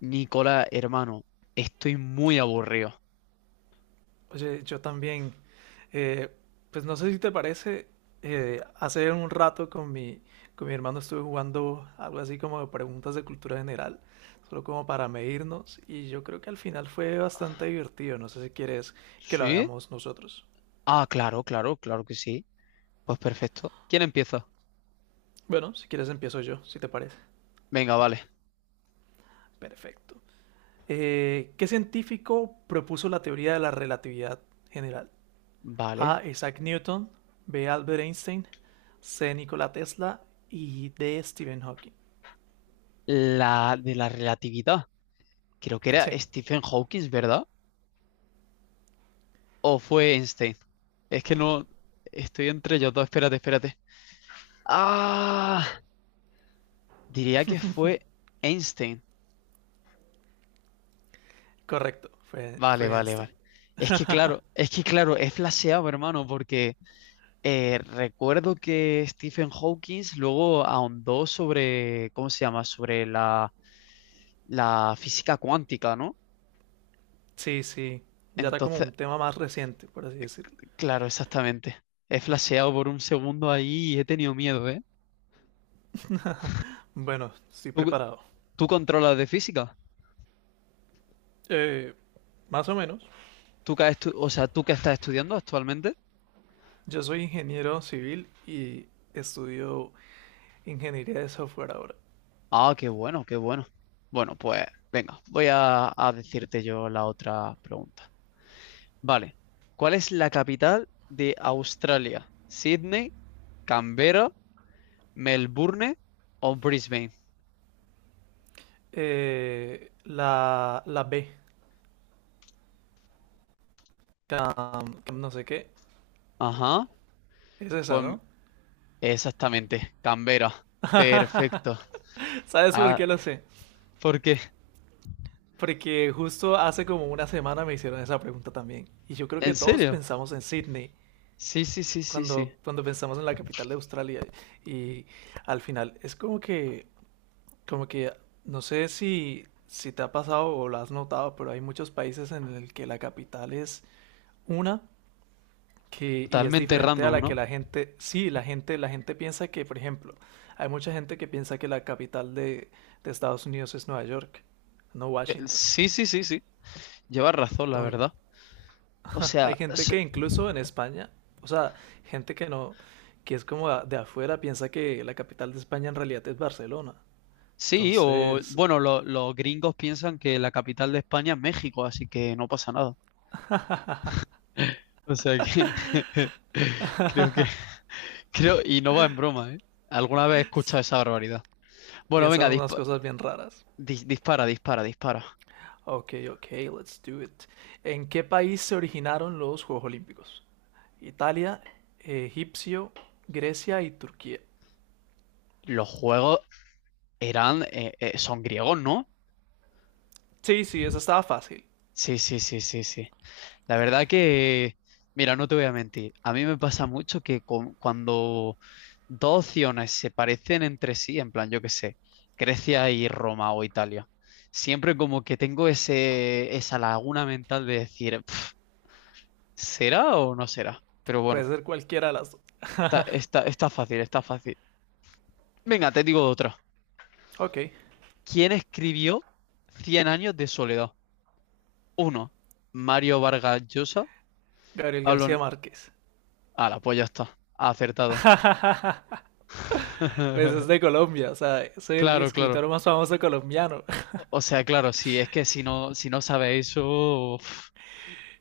Nicola, hermano, estoy muy aburrido. Oye, yo también. Eh, pues no sé si te parece, hace un rato con mi hermano estuve jugando algo así como de preguntas de cultura general, solo como para medirnos, y yo creo que al final fue bastante divertido. No sé si quieres que lo ¿Sí? hagamos nosotros. Ah, claro, claro, claro que sí. Pues perfecto. ¿Quién empieza? Bueno, si quieres empiezo yo, si te parece. Venga, vale. Perfecto. ¿Qué científico propuso la teoría de la relatividad general? Vale. A. Isaac Newton, B. Albert Einstein, C. Nikola Tesla y D. Stephen Hawking. La de la relatividad. Creo que era Sí, Stephen Hawking, ¿verdad? ¿O fue Einstein? Es que no. Estoy entre ellos dos. Espérate, espérate. Ah, diría que fue Einstein. correcto, fue, Vale, fue vale, Einstein. vale. Es que claro, he flaseado, hermano, porque. Recuerdo que Stephen Hawking luego ahondó sobre, ¿cómo se llama? Sobre la física cuántica, ¿no? Sí, sí, ya era como Entonces, un tema más reciente, por así eh, decirlo. Claro, exactamente. He flasheado por un segundo ahí y he tenido miedo, ¿eh? Bueno, estoy ¿Tú, preparado. tú controlas de física? Eh, más o menos. ¿Tú que o sea, tú que estás estudiando actualmente? Yo soy ingeniero civil y estudio ingeniería de software ahora. Ah, qué bueno, qué bueno. Bueno, pues venga, voy a decirte yo la otra pregunta. Vale. ¿Cuál es la capital de Australia? ¿Sydney, Canberra, Melbourne o Brisbane? La B, cam no sé qué, Ajá. es esa, Pues ¿no? exactamente, Canberra. Perfecto. ¿Sabes por Ah, qué lo sé? ¿por qué? Porque justo hace como una semana me hicieron esa pregunta también. Y yo creo que ¿En todos serio? pensamos en Sydney Sí, sí, sí, sí, sí. cuando pensamos en la capital de Australia. Y al final es como que, no sé si te ha pasado o lo has notado, pero hay muchos países en el que la capital es una que, y es Totalmente diferente a random, la que ¿no? la gente, sí, la gente piensa que, por ejemplo, hay mucha gente que piensa que la capital de Estados Unidos es Nueva York, no Washington. Sí, sí, sí, sí. Llevas razón, la Enton- verdad. O Hay sea, gente que incluso en España, o sea, gente que no, que es como de afuera, piensa que la capital de España en realidad es Barcelona. sí, o Entonces, bueno, los gringos piensan que la capital de España es México, así que no pasa nada. O sea que creo que Creo, y no va en broma, ¿eh? Alguna vez he escuchado esa barbaridad. Bueno, venga, piensan unas cosas bien raras. Dispara, dispara, dispara. Ok, ok, let's do it. ¿En qué país se originaron los Juegos Olímpicos? Italia, Egipcio, Grecia y Turquía. Los juegos son griegos, ¿no? Sí, sí, esa estaba fácil. Sí, sí, sí, sí, sí. La verdad que, mira, no te voy a mentir. A mí me pasa mucho que cuando dos opciones se parecen entre sí, en plan, yo qué sé, Grecia y Roma o Italia, siempre como que tengo ese, esa laguna mental de decir, "Pf, ¿será o no será? Pero bueno, Puede ser cualquiera de las dos. está fácil, está fácil. Venga, te digo otra. Ok, ¿Quién escribió Cien años de soledad? Uno, Mario Vargas Llosa. Gabriel Pablo... Ne- García Márquez. Ah, pues ya está. Acertado. Pues es de Colombia, o sea, es el Claro, claro. escritor más famoso colombiano. O sea, claro, sí, es que si no sabes eso, uf,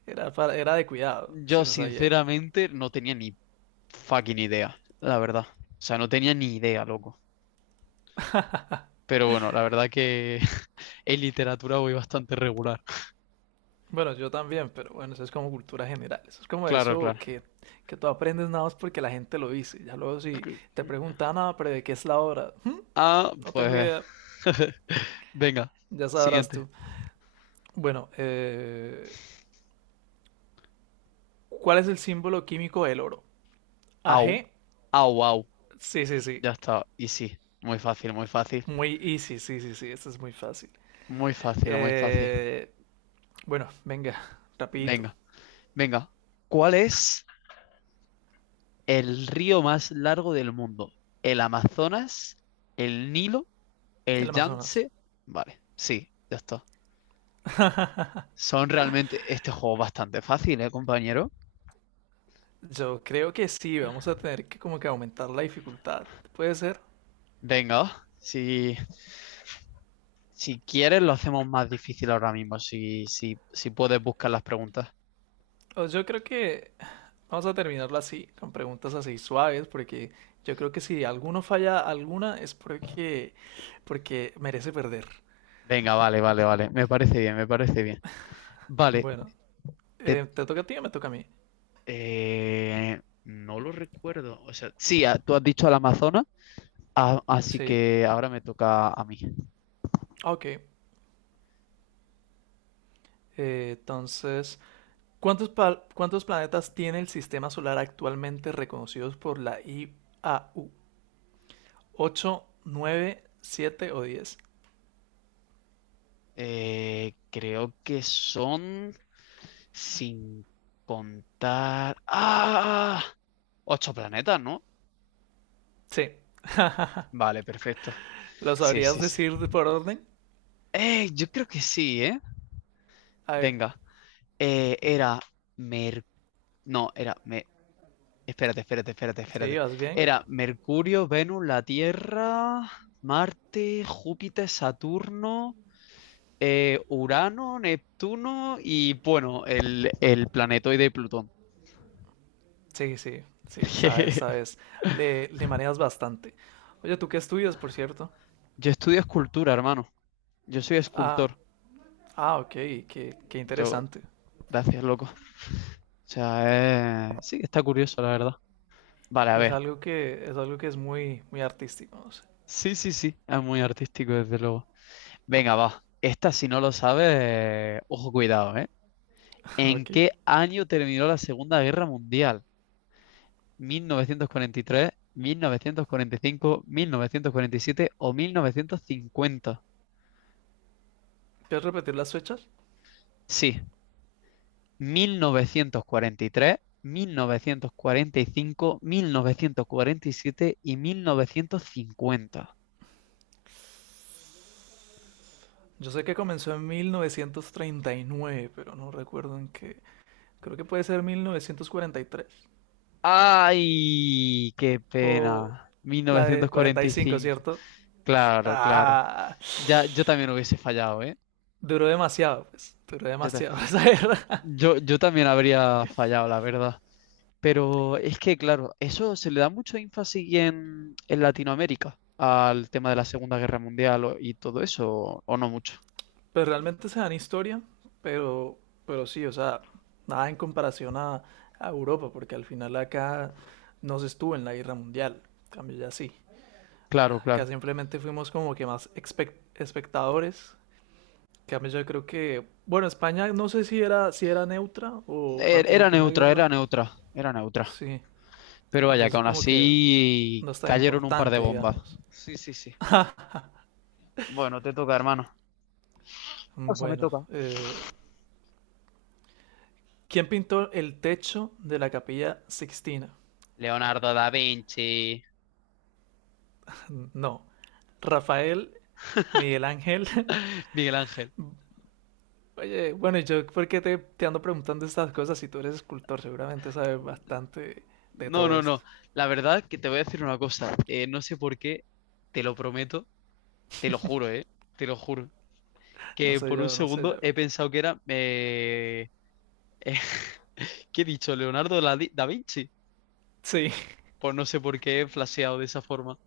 Era de cuidado, yo si no sabía eso. sinceramente no tenía ni fucking idea, la verdad. O sea, no tenía ni idea, loco. Pero bueno, la verdad que en literatura voy bastante regular. Bueno, yo también, pero bueno, eso es como cultura general. Eso es como Claro, eso claro. que tú aprendes nada más porque la gente lo dice. Ya luego si te preguntan, ah, pero ¿de qué es la obra? Ah, No tengo pues. idea, Venga, ya sabrás siguiente. tú." Bueno, ¿cuál es el símbolo químico del oro? Au. AG. Ah, wow. Sí, sí, sí. Ya está. Y sí, muy fácil, muy fácil. Muy easy, sí, sí, sí. Esto es muy fácil. Muy fácil, muy fácil. Eh, bueno, venga, rapidito. Venga, venga. ¿Cuál es el río más largo del mundo? ¿El Amazonas? ¿El Nilo? ¿El El Amazonas. Yangtze? Vale, sí, ya está. Son realmente este juego bastante fácil, ¿eh, compañero? Yo creo que sí, vamos a tener que como que aumentar la dificultad, puede ser. Venga, si quieres lo hacemos más difícil ahora mismo, si puedes buscar las preguntas. O yo creo que vamos a terminarlo así, con preguntas así suaves, porque yo creo que si alguno falla alguna es porque merece perder. Venga, vale, vale, vale. Me parece bien, me parece bien. Vale, Bueno, te ¿te toca a ti o me toca a mí? No lo recuerdo. O sea, sí, ah, tú has dicho al Amazonas, ah, así Sí, que ahora me toca a mí. ok. Entonces, ¿cuántos planetas tiene el sistema solar actualmente reconocidos por la IAU? 8, 9, 7 o 10. Creo que son, sin contar. ¡Ah! Ocho planetas, ¿no? Sí. Vale, perfecto. ¿Lo Sí, sabrías sí, sí. decir por orden? Yo creo que sí, ¿eh? A ver, Venga. Eh, era Mer... No, Me Espérate, espérate, espérate, ¿sí espérate. vas bien? Era Mercurio, Venus, la Tierra, Marte, Júpiter, Saturno, Urano, Neptuno y bueno, el planetoide Plutón. Sí, sí, sí, sabes, sabes. Le manejas bastante. Oye, ¿tú qué estudias, por cierto? Yo estudio escultura, hermano. Yo soy Ah, escultor. ah, ok, qué Yo, interesante. Gracias, loco. O sea, sí está curioso, la verdad. Vale, a Es ver. algo que es algo que es muy, muy artístico, no sé. Sí, sí, sí, es muy artístico, desde luego. Venga, va. Esta, si no lo sabes, ojo, cuidado, ¿eh? ¿En Ok. qué año terminó la Segunda Guerra Mundial? Mil novecientos cuarenta y tres, cinco, 1947 o 1950? ¿Puedes repetir las fechas? Sí, 1943, mil novecientos cuarenta y cinco, siete cincuenta. Yo sé que comenzó en 1939, pero no recuerdo en qué. Creo que puede ser 1943 ¡Ay! ¡Qué o pena! Mil la de novecientos cuarenta cuarenta y y cinco, cinco. ¿cierto? Claro, claro. Ah, Ya, yo también hubiese fallado, ¿eh? duró demasiado, pues, duró Yo ta- demasiado esa guerra. yo también habría fallado, la verdad. Pero es que, claro, eso se le da mucho énfasis en Latinoamérica al tema de la Segunda Guerra Mundial y todo eso, o, no mucho. Pero realmente se dan historia, pero, pero sí, o sea, nada en comparación a Europa, porque al final acá no se estuvo en la guerra mundial, en cambio ya sí. Claro, Acá claro. simplemente fuimos como que más espectadores, en cambio yo creo que, bueno, España no sé si era, si era neutra o Era participó en la neutra, era guerra, neutra, era neutra. sí, Pero vaya, que entonces aún como que así no está cayeron un par de importante, bombas. digamos. Sí, sí, sí. Bueno, te toca, hermano. O sea, me Bueno, toca. ¿Quién pintó el techo de la Capilla Sixtina? Leonardo da Vinci, No. Rafael, Miguel Ángel. Miguel Ángel. Oye, bueno, yo por qué te ando preguntando estas cosas si tú eres escultor, seguramente sabes bastante de No, todo no, esto. no. La verdad que te voy a decir una cosa. No sé por qué, te lo prometo, te lo juro, ¿eh? Te lo juro. No Que sé por un yo, no sé segundo yo. he pensado que eh, ¿qué he dicho? Leonardo da Vinci. Sí, Pues no sé por qué he flasheado de esa forma.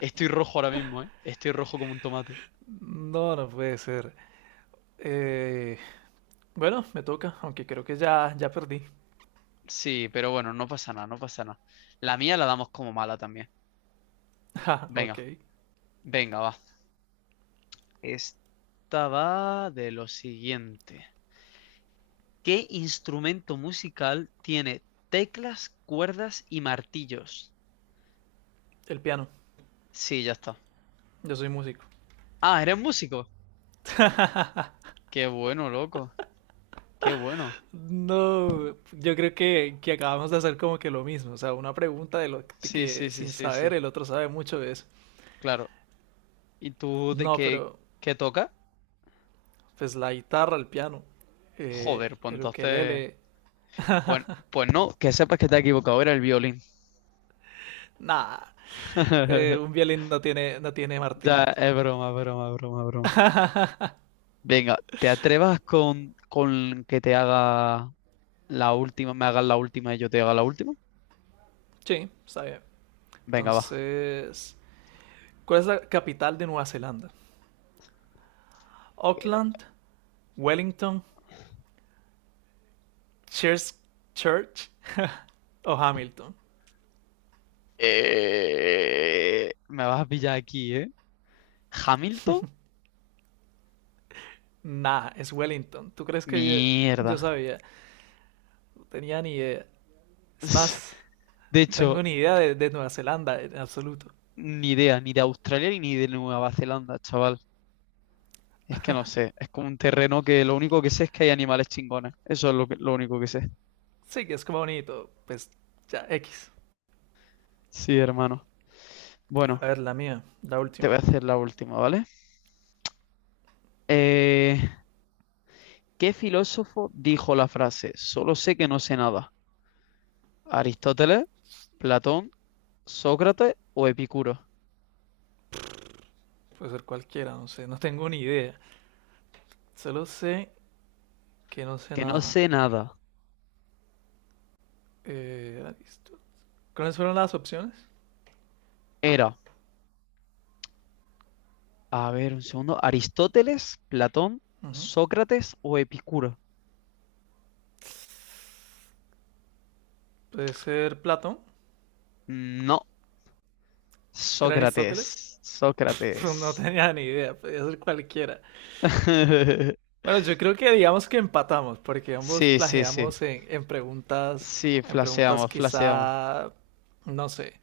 Estoy rojo ahora mismo, ¿eh? Estoy rojo como un tomate. no, no puede ser. Eh, bueno, me toca, aunque creo que ya perdí. Sí, pero bueno, no pasa nada, no pasa nada. La mía la damos como mala también. Ja, Venga, ok. venga, va. Esta va de lo siguiente. ¿Qué instrumento musical tiene teclas, cuerdas y martillos? El piano, Sí, ya está. yo soy músico. Ah, ¿eres músico? Qué bueno, loco. Qué bueno. No, yo creo que acabamos de hacer como que lo mismo, o sea, una pregunta de lo de Sí, sí, que sí, sin sí, sí. saber el otro sabe mucho de eso. Claro. ¿Y tú de No, qué, pero qué tocas? pues la guitarra, el piano, Joder, pues el entonces. ukelele, Pues, pues no, que sepas que te has equivocado, era el violín. nada, un violín no tiene, no tiene Ya, martillos. es broma, broma, broma, broma. Venga, ¿te atrevas con que te haga la última, me hagas la última y yo te haga la última? Sí, está bien. Venga, va. Entonces, ¿cuál es la capital de Nueva Zelanda? Auckland, Wellington, Christchurch Church o Hamilton. Me vas a pillar aquí, ¿eh? Hamilton, Nah, es Wellington. ¿Tú crees que yo, mierda. yo sabía? Tenía ni idea. Es más, De no hecho, tengo ni idea de Nueva Zelanda en absoluto. ni idea, ni de Australia ni de Nueva Zelanda, chaval. Es que no sé, es como un terreno que lo único que sé es que hay animales chingones. Eso es lo único que sé. Sí, que es como bonito. Pues ya, X. Sí, hermano. A Bueno, ver, la mía, la te voy a última. hacer la última, ¿vale? Eh, ¿Qué filósofo dijo la frase, solo sé que no sé nada? ¿Aristóteles, Platón, Sócrates o Epicuro? Puede ser cualquiera, no sé. No tengo ni idea. Solo sé que no sé Que no nada. sé nada. Eh, Arist- ¿Cuáles fueron las opciones? Era A ver, un segundo. ¿Aristóteles, Platón, Ujú. Sócrates o Epicuro? Puede ser Platón. No, ¿Era Aristóteles? Sócrates. No Sócrates. tenía ni idea. Podía ser cualquiera. Bueno, yo creo que digamos que empatamos, porque ambos Sí, sí, sí. plagiamos en, en preguntas, Sí, en preguntas flaseamos, flaseamos. quizá, no sé,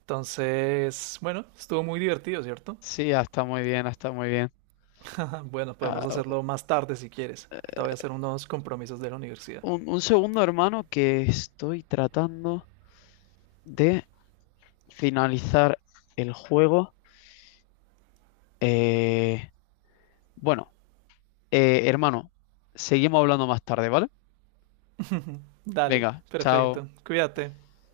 entonces, bueno, estuvo muy divertido, ¿cierto? Sí, ah, está muy bien, ah, está muy bien. Bueno, podemos Ah, hacerlo más tarde si quieres. Ahorita voy a hacer unos compromisos de la universidad. Un segundo, hermano, que estoy tratando de finalizar el juego. Eh, bueno, hermano, seguimos hablando más tarde, ¿vale? Dale, Venga, chao. perfecto. Cuídate.